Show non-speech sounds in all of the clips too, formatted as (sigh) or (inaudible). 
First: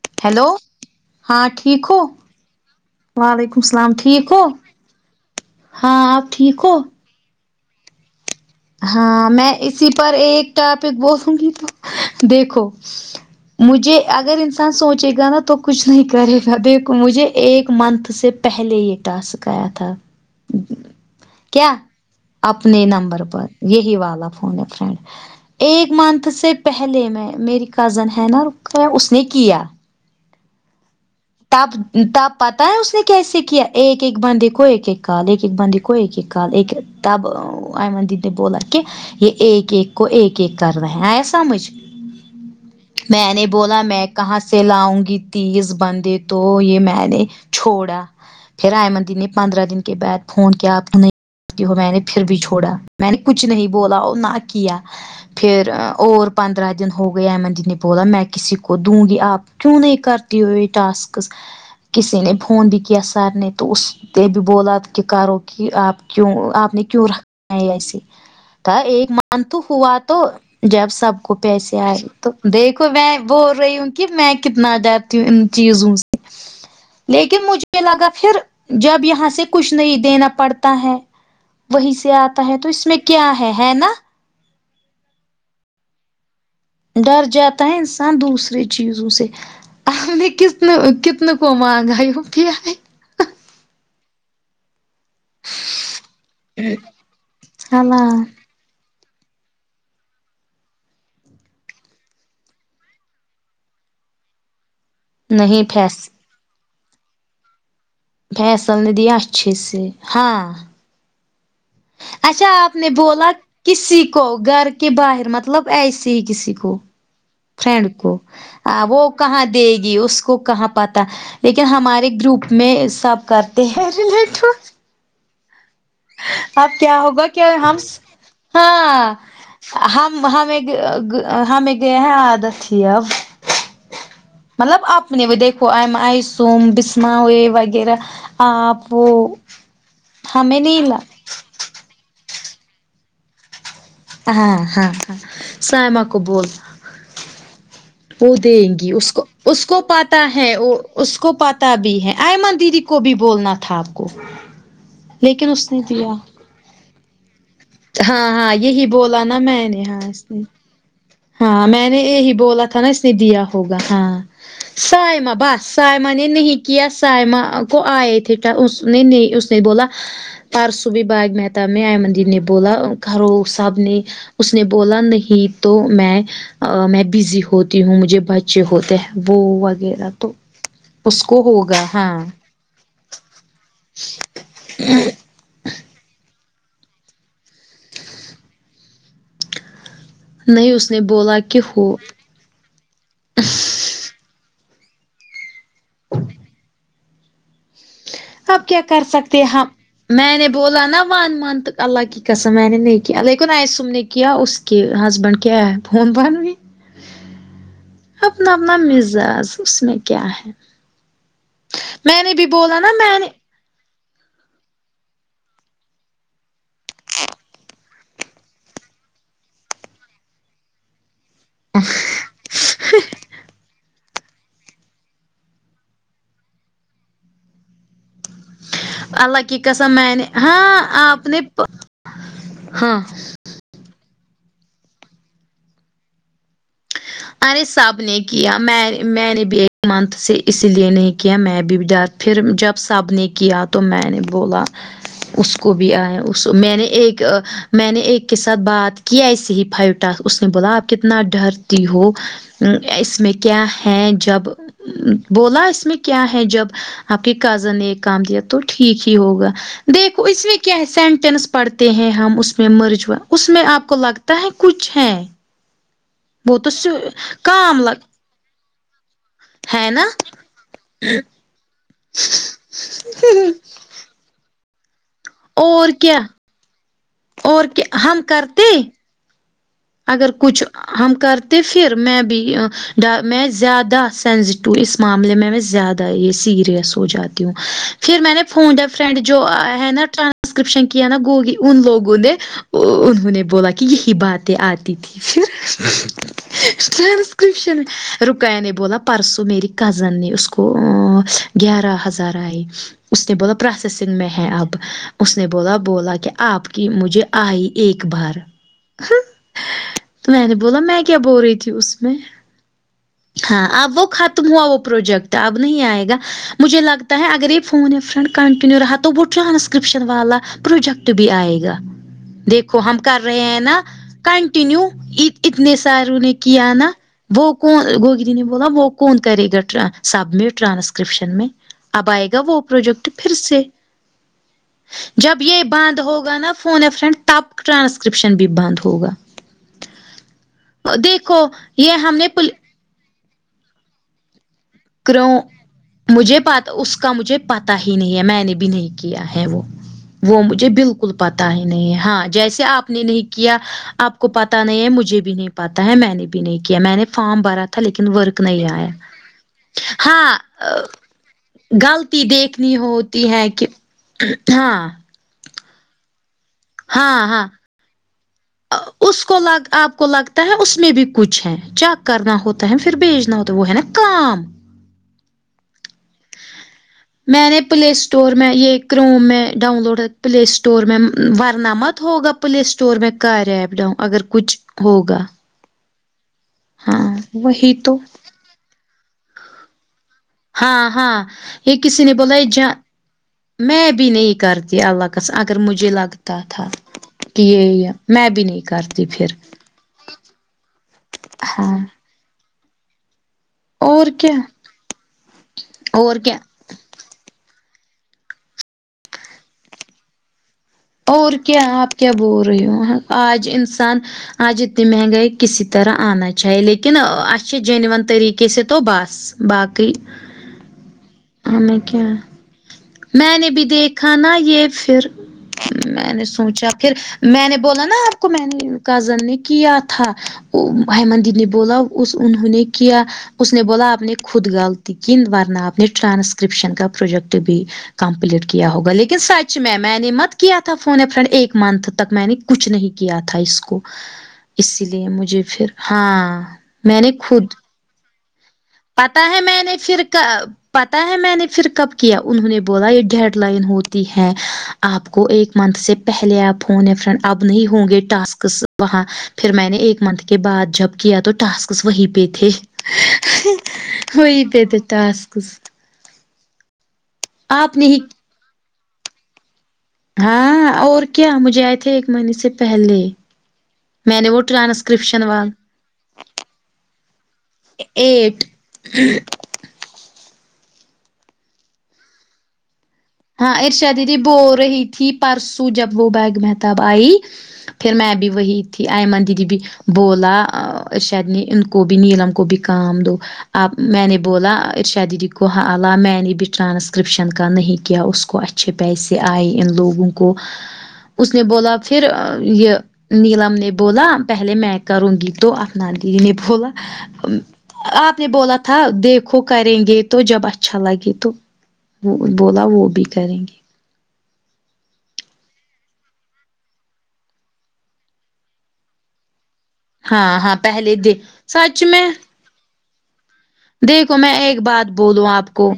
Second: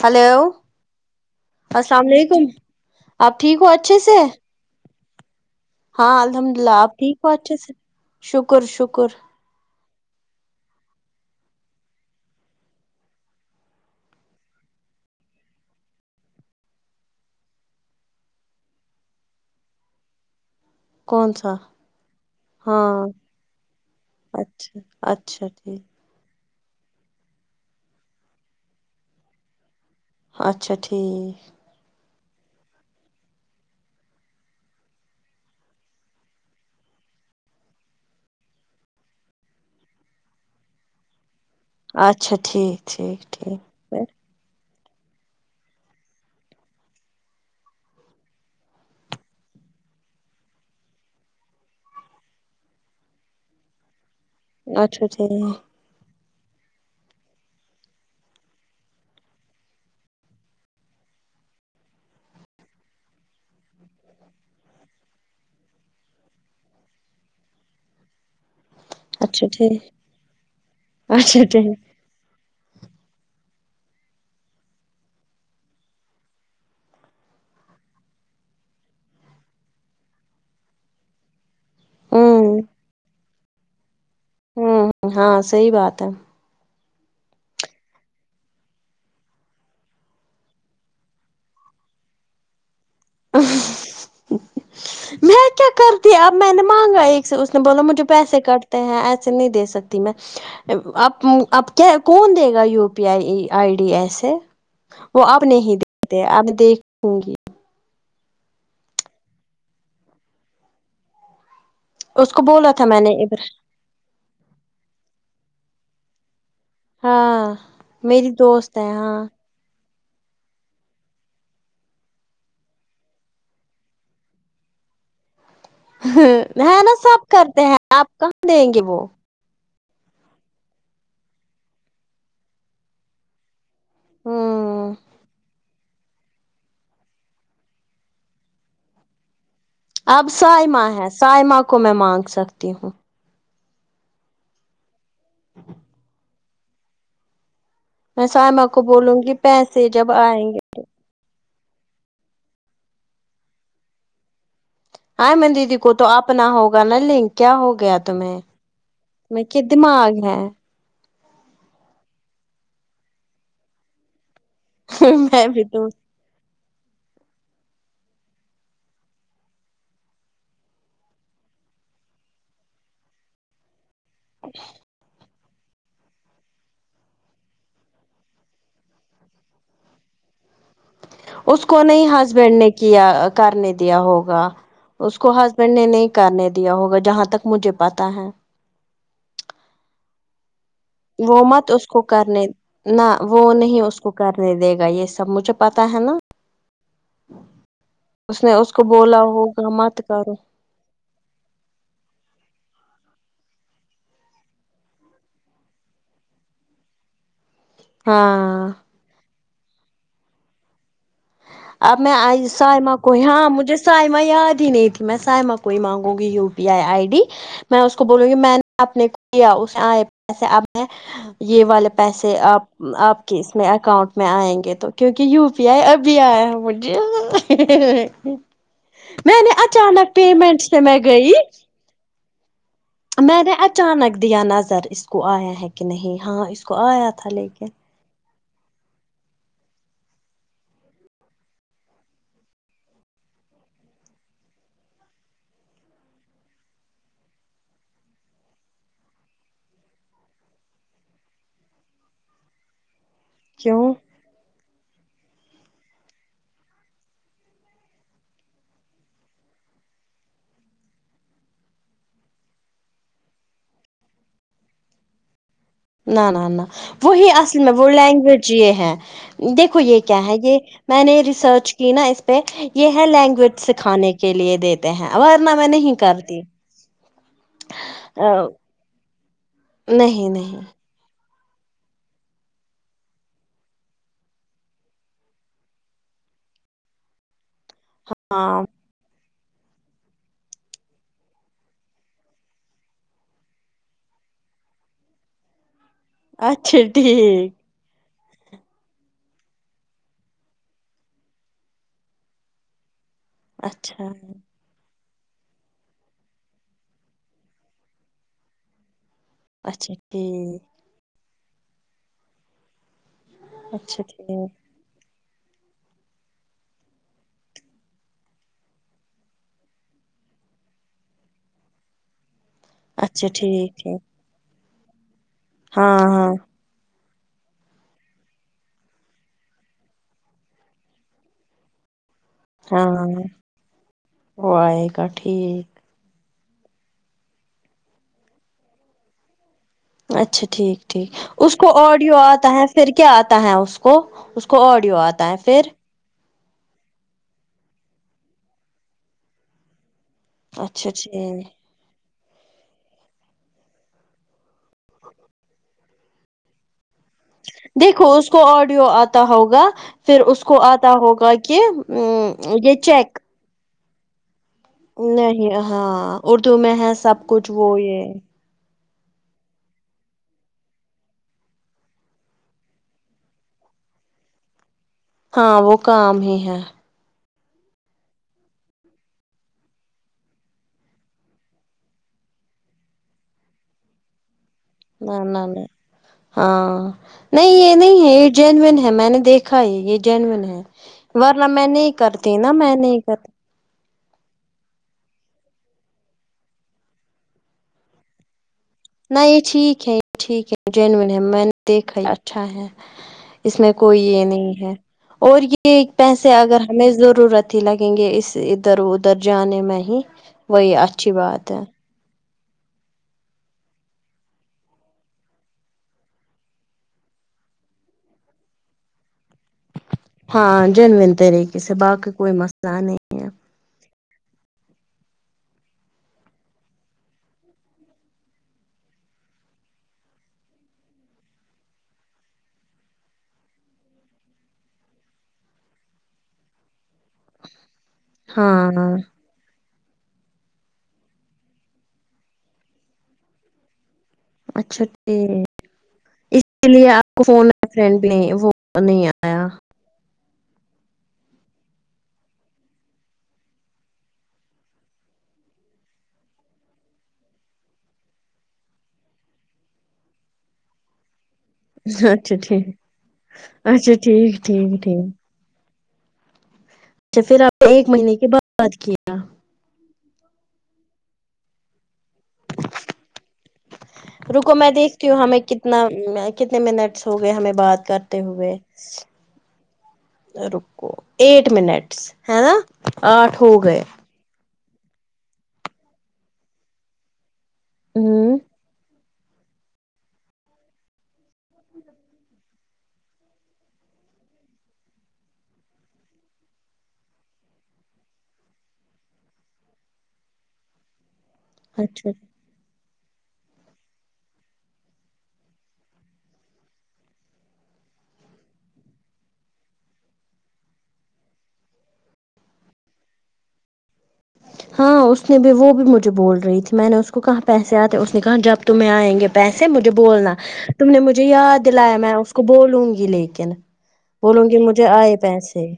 hello ہاں ٹھیک ہو السلام علیکم آپ وعلیکم ٹھیک ہو السلام اچھے سے ٹھیک ہو ہاں آپ الحمد ٹھیک للہ ہو آپ ٹھیک ہو اچھے سے شکر شکر ہاں میں اسی پر ایک ٹاپک بولوں گی تو دیکھو مجھے اگر انسان سوچے گا نا تو کچھ نہیں کرے گا دیکھو مجھے ایک منتھ سے پہلے یہ ٹاسک آیا تھا کون سا کیا اپنے ہاں نمبر پر یہی والا فون ہے اچھا فرینڈ اچھا ٹھیک ایک منتھ سے پہلے میں میری کزن ہے نا رقیہ اس نے کیا اچھا ٹھیک اب تب پتا ہے اس نے کیسے کیا ایک ایک بندی کو ایک ایک کال ایک ایک بندی کو ایک ایک کال ایک تب ائمن دیدی نے بولا کہ یہ ایک ایک کو ایک ایک کر رہے ہے آیا سمجھ اچھا ٹھیک ٹھیک میں نے ٹھیک بولا میں کہاں سے لاؤں گی تیز بندے تو یہ میں نے چھوڑا پھر آئمن دی نے پندرہ دن کے بعد فون کیا اب کہ ہو میں نے پھر بھی چھوڑا میں نے کچھ نہیں بولا نہ کیا اچھا ٹھیک پھر اور پندرہ دن ہو گئے ائمن دی نے بولا میں کسی کو دوں گی آپ کیوں نہیں کرتی ہو یہ ٹاسک کسی نے فون بھی کیا سر نے تو اس نے بھی بولا کہ کرو کہ آپ کیوں آپ نے کیوں رکھا ہے ایسے تھا ایک اچھا منتھ ٹھیک ہوا تو جب سب کو اچھا ٹھیک پیسے آئے تو دیکھو میں بول رہی ہوں کہ میں کتنا جانتی ہوں ان چیزوں سے لیکن مجھے لگا پھر جب یہاں سے کچھ نہیں دینا پڑتا ہے وہیں سے آتا ہے ہوں تو اس میں کیا ہے ہے نا ہمم ہاں صحیح بات ہے ڈر جاتا ہے انسان دوسرے چیزوں سے آپ نے کتنے کتنے کو مانگا یو پی آئ میں کیا کرتی اب میں نے مانگا ایک سے اس نے بولا سالا مجھے پیسے کٹ تے ہیں ایسے نہیں دے سکتی میں آپ آپ کیا کون دے گا U P I I D ایسے وہ اب نہیں دیکھتے اب دیکھوں گی فیصل نے دیا اچھے سے ہاں اس کو اچھا بولا آپ تھا نے میں بولا ابر کسی کو گھر کے باہر مطلب ایسے ہی کسی کو ہاں فرینڈ کو میری دوست آ ہے وہ ہاں کہاں دے گی اس کو کہاں پتا لیکن ہمارے گروپ میں سب کرتے ہیں (unintelligible) اب ہے نا کیا سب ہوگا کہ کرتے ہم ہیں آپ کہاں دیں گے وہ ہاں ہمیں ہمیں ہمیں یہ عادت تھی اب ہمم مطلب اپنے دیکھو ایم آئیسوم بسما وہ یہ وغیرہ آپ اب ہمیں سائمہ نہیں لا ہے سائمہ کو میں مانگ سکتی ہوں ہاں ہاں ہاں سائمہ کو بول میں وہ سائمہ دیں گی اس بولوں کو اس کو پیسے جب پتا ہے آئیں گے وہ اس کو پتہ بھی ہے ایئمن دیدی کو بھی بولنا تھا آپ کو لیکن ایئمن اس دیدی نے کو تو دیا اب نا ہوگا نا لنک کیا ہو گیا ہاں تمہیں ہاں یہی بولا نا کہ میں نے ہاں اس دماغ ہے نے ہاں میں نے یہی بولا تھا نا اس نے دیا ہوگا ہاں سائما میں بھی بس تو سائما نے نہیں کیا سائما کو آئے تھےکیا اس نے نہیں اس نے بولا پارسو بھی باغ مہتا میں مندر میں بولا کرو سب نے اس نے بولا نہیں تو میں میں بزی ہوتی ہوں مجھے بچے ہوتے ہیں وہ وغیرہ تو اس کو نہیں ہسبینڈ نے کیا کرنے دیا ہوگا اس کو ہس بینڈ نے نہیں کرنے دیا ہوگا جہاں تک مجھے پتا ہے نہیں اس نے بولا وہ کہ مت اس ہو کو کرنے نہ وہ نہیں اس کو کرنے دے گا یہ سب مجھے پتا ہے نا اس نے اب اس کیا کو کر بولا سکتے ہم ہوگا مت کر میں نے بولا نہ ون منتھ اللہ کی قسم میں نے نہیں کیا لیکن اسم نے کیا اس کہ ہسبینڈ کیا ہے فون بان بھی اپنا ہاں من مزاج اس میں کیا ہے اب میں نے بھی آی بولا نا سائمہ کو میں ہی نے ہاں مجھے سائمہ یاد ہی نہیں تھی میں سائمہ کوئی مانگوں گی U P I I D میں اس کو بولوں گی میں نے اپنے کو کیا اس اپپ سے پیسے اب یہ والے پیسے کے آپ آپ کے اس میں اکاؤنٹ میں آئیں گے تو کیونکہ یو پی آئی ابھی آیا مجھے میں اللہ نے کی قسم اچانک میں نے پیمنٹس پہ ہاں میں آپ گئی نے ہاں میں نے اچانک دیا نظر اس کو آیا ہے کہ نہیں ہاں اس کو آیا تھا ارے لیکن سب نے کیا میں میں نے بھی ایک منتھ سے اسی لیے نہیں کیا میں بھی ڈر پھر جب سب نے کیا تو میں نے بولا اس کو بھی آیا میں نے ایک میں نے ایک کے ساتھ بات کیا ایسے ہی پھلتا اس نے بولا آپ کتنا ڈر تی ہو اس میں کیا کیوں ہیں جب بولا اس میں کیا ہے جب آپ کے کزن نے ایک کام دیا تو ٹھیک ہی ہوگا دیکھو اس میں کیا سینٹینس پڑھتے ہیں ہم اس میں مرجا اس میں آپ کو لگ تا ہے کچھ ہے نہ نہ وہ نہ تو وہی اصل میں کام وہ لگ لینگویج یہ ہے دیکھو یہ کیا ہے یہ میں نے ریسرچ یہ نہ اس پہ یہ ہے لینگویج سکھانے کے لیے دیتے ہیں ورنہ میں اور نہیں کیا کرتی اور کیا ہم ا، کرتے ہیں نہیں اگر نہیں کچھ ہم کرتے پھر میں بھی میں زیادہ سینسیٹو اس معاملے میں میں زیادہ یہ سیریس ہو جاتی ہوں پھر میں نے ہاں فون جب فرینڈ جو ہے نا ٹرانسکرپشن کی ہے نہ گوگی ان لوگوں نے انہوں نے بولا کہ یہی باتیں آتی تھیں پھر اچھا ٹھیک ٹرانسکرپشن رقیہ کے نے بولا پرسوں میری کزن نے اس کو گیارہ ہزار آئے اس نے بولا اچھا پروسیسنگ میں ہے اب اس نے بولا بولا کہ آپ کی مجھے آئی ایک بار اچھا ٹھ تو میں نے بولا میں کیا بول رہی تھی اس میں ہاں اب اچھا وہ ختم ٹھیک ہوا وہ پروجیکٹ اب نہیں آئے گا مجھے لگتا ہے اگر یہ فون یا فرینڈ کنٹینیو رہا تو وہ ٹرانسکرپشن والا پروجیکٹ تبھی آئے گا دیکھ کو ہم کر اچھا رہے ہیں نہ ٹھیک ہے کنٹینیو اتنے ساروں نے ہاں کیا نہ وہ کون گو گرین نے بولا وہ کون کرے گا سبمٹ ٹرانسکرپشن میں اب آئے گا وہ ہاں پروجیکٹ ہاں پھر سے وہ آئے گا جب ٹھیک یہ باندھ ہوگا نہ فون آ فرینڈ تب ٹرانسکرپشن بھی بند ہوگا اچھا ٹھیک ٹھیک دیکھو اس کو یہ آڈیو ہم نے آتا ہے پھر کیا آتا ہے اس کو اس کو آڈیو آتا ہے کروں پھر مجھے پ اس کا مجھے پتا ہی نہیں ہے میں نے بھی نہیں کیا ہے وہ وہ مجھے اچھا بالکل پتہ ٹھیک ہے نہیں ہاں جیس آپ نے نہیں کیا آپ کو پتا نہیں ہے مجھے بھی نہیں پتا ہے میں نے بھی نہیں کیا میں نے فارم بھرا تھا لیکن دیکھو اس ورک کو نہیں آڈیو آیا آتا ہوگا پھر ہاں اس کو آتا ہوگا کہ غلطی ا یہ چیک ہے کہ تھا نہیں ہاں اردو میں ہے سب ہاں ہاں کچھ وہ یہ اس کو آپ کو لگتا ہے اس میں بھی کچھ ہے چیک کرنا ہوتا ہے پھر بھیجنا ہوتا ہے وہ ہے نا کام ہاں وہ کام ہی ہے میں نے پلے اسٹور میں یہ کروم میں ڈاؤن لوڈ پلے اسٹور میں ورنہ مت ہوگا پلے اسٹور میں کر ایپ ڈاؤ اگر کچھ نہ ہوگا نہ نہ ہاں نہیں وہی یہ تو نہیں ہے جینوون ہے میں نے دیکھا ہے یہ جینوون ہے ہاں ہاں ورنہ میں یہ نہیں کسی نے بولا کرتی یہ نا جا میں نہیں کرتی میں بھی نہیں کرتی اللہ کاس اگر مجھے لگتا تھا کہ یہ ہے میں بھی نہیں کر نہ یہ ٹھیک ہے یہ ٹھیک ہے جینون ہے میں نے ہاں دیکھا اچھا ہے اس میں کوئی اور یہ کیا نہیں ہے اور یہ اور پیسے کیا اگر ہمیں ضرورت ہی لگیں گے اس ادھر ادھر جانے میں ہی وہی اچھی اور بات ہے کیا آپ کیا بول رہے ہو آج انسان آج اتنی مہنگائی کسی طرح آنا چاہیے لیکن آس چ جنون طریقے سے تو بس باقی ہاں جنون طریقے سے ہمیں باقی کیا کوئی مسئلہ نہیں ہے میں نے بھی دیکھا نا یہ پھر میں نے سوچا پھر میں نے بولا نا آپ کو میں نے کزن نے کیا تھا ہیمدین نے بولا اس انہوں نے کیا اس نے بولا آپ نے خود غلطی کی ورنہ آپ نے ٹرانسکرپشن کا پروجیکٹ بھی کمپلیٹ کیا ہوگا ہاں لیکن سچ میں میں نے مت کیا تھا فون فرینڈ ایک منتھ تک میں نے کچھ نہیں کیا تھا اس کو اچھا اسی لیے مجھے ٹھیک پھر ہاں اسی لیے میں نے آپ کو خود فون فرینڈ بھی وہ نہیں پتا ہے آیا میں نے پھر کا پتا ہے میں نے پھر کب کیا انہوں نے بولا یہ ڈیڈ لائن ہوتی ہے آپ کو ایک منتھ سے پہلے آپ فون فرینڈ اب نہیں ہوں گے ٹاسکس وہاں پھر میں نے ایک منتھ کے بعد جب کیا تو ٹاسکس وہیں پہ اچھا تھے ٹھیک اچھا ہو ٹھیک پید ٹھیک ٹھیک ٹاسکس اچھا پھر آپ نے ایک مہینے کے بعد کیا ہاں اور کیا مجھے آئے تھے ایک مہینے سے پہلے میں نے وہ رکو میں دیکھتی ہوں ٹرانسکرپشن ہمیں وال کتنا کتنے منٹس ہو گئے ہمیں بات کرتے ایٹ ہوئے رکو ایٹ منٹس ہے نا آٹھ ہو ہاں گئے ارشا دیدی بول رہی تھی پرسو جب وہ بیگ میں تب آئی پھر میں بھی ہوں وہی تھی آئمن دیدی بھی بولا شاید نے ان کو بھی نیلم کو بھی کام دو اب میں نے بولا ارشاد دیدی کو ہاں اللہ میں نے بھی ٹرانسکرپشن کا نہیں کیا اس کو اچھے پیسے آئے ان لوگوں کو اس نے بولا پھر اچھا یہ نیلم نے بولا پہلے میں کروں گی تو اپفنا دیدی نے بولا آپ نے بولا تھا دیکھو کریں گے تو جب اچھا لگے تو وہ بولا وہ بھی کریں گے (inaudible) ہاں اس نے بھی وہ بھی مجھے بول رہی تھی میں نے اس کو کہاں پیسے آتے اس نے کہا جب تمہیں آئیں گے پیسے مجھے بولنا ہاں ہاں تم پہلے نے مجھے د یاد سچ دلایا میں اس کو بولوں گی لیکن دیکھو میں بولوں گی ایک مجھے بات آئے بولوں آپ پیسے کو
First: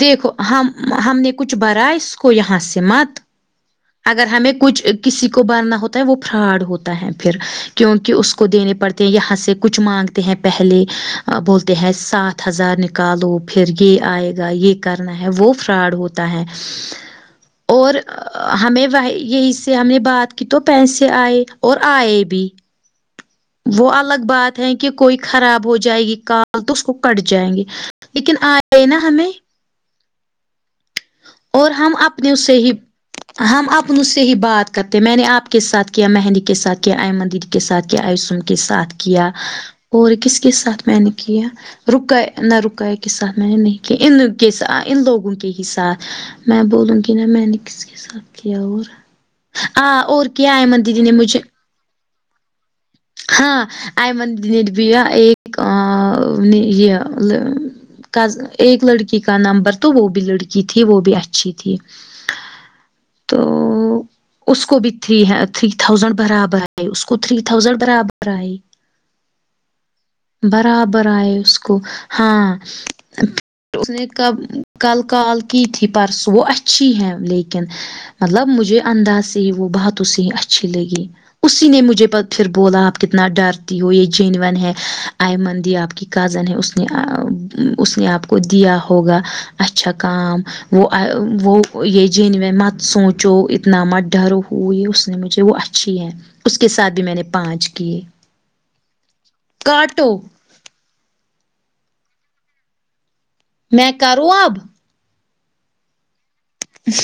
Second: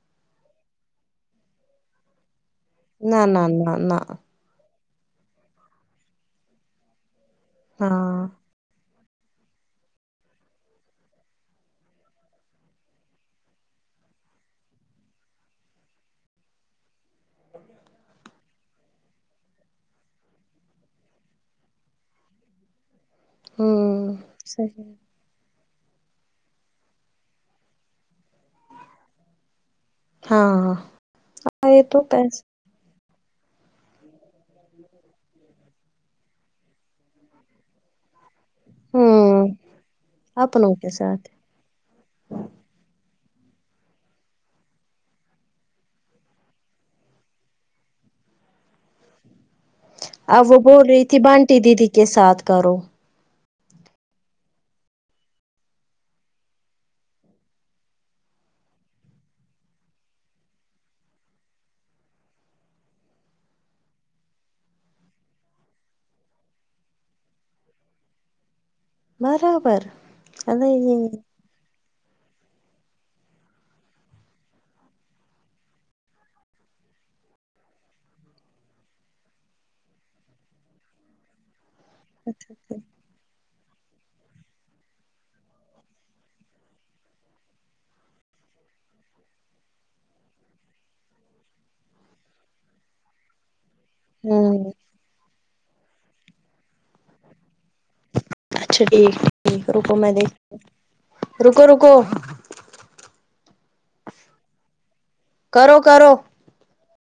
دیکھو ہم ہم نے کچھ برا اس کو یہاں سے مت نہ نہ نہ نہ اگر ہمیں کچھ کسی کو برنا ہوتا ہے وہ فراڈ ہوتا ہے پھر کی ہاں اس کو دینے پڑتے ہیں یہاں سے کچھ مانگتے ہیں پہلے بولتے ہیں ساتھ ہزار نکالو پھر یہ آئے گا یہ کرنا ہے وہ فراڈ ہوتا ہے (inaudible) اور ہمیں وہ یہی سے ہم نے بات کی تو پیسے آئے اور آئے بھی وہ ہوں الگ بات ہے کہ صحیح کوئی خراب ہو جائے گی کال تو اس کو کٹ جائیں گے لیکن آئے نا ہمیں ہاں اور یہ ہم تو اپنے اس سے پیسے ہی ہم اپنوں سے ہی بات کرتے ہیں میں نے آپ کے ساتھ کیا مہندی کے ساتھ کیا آئمن دیدی کے ساتھ کیا آوس کے ساتھ کیا ہوں اور کس کے ساتھ میں نے کیا رکا نہ رکائے کے ساتھ میں نے نہیں کہ ان کے ان لوگوں کے ہی ساتھ میں بولوں گی نا میں نے کس کے ساتھ کیا اور آ اور اب کیا وہ بول ایمن دیدی رہی نے تھی مجھے بانٹی دیدی کے ساتھ کرو ہاں آئیمن بیا ایک یہ ایک لڑکی کا نمبر تو وہ بھی لڑکی تھی وہ بھی اچھی تھی تو اس کو بھی تھ تھری تھازینڈ برابر آئی اس کو تھری تھاؤزینڈ برابر آئی برابر اللہ برابر یہ آئے اس کو ہاں اس نے کب کل کال کی تھی پرس وہ اچھی ہے لیکن مطلب مجھے انداز سے ہی وہ بات اسی اچھی لگی اسی نے مجھے پ پھر اچھا بولا آپ کتنا ڈرتی ہو یہ جینون ہے آئیمن دی آپ کی کزن ہے اس نے اس نے آپ اسکو دیا ہوگا اچھا کا وہ وہ یہ جن میں مت سوچو اتنا مت ڈرو ہوئی اس نے مجھے وہ اچھی ہے اس کے ساتھ بھی میں نے پانچ کیے اچھا ٹھیک یک رکو کاٹو میں دیکھ رکو رکو میں کرو اب کرو کرو اہم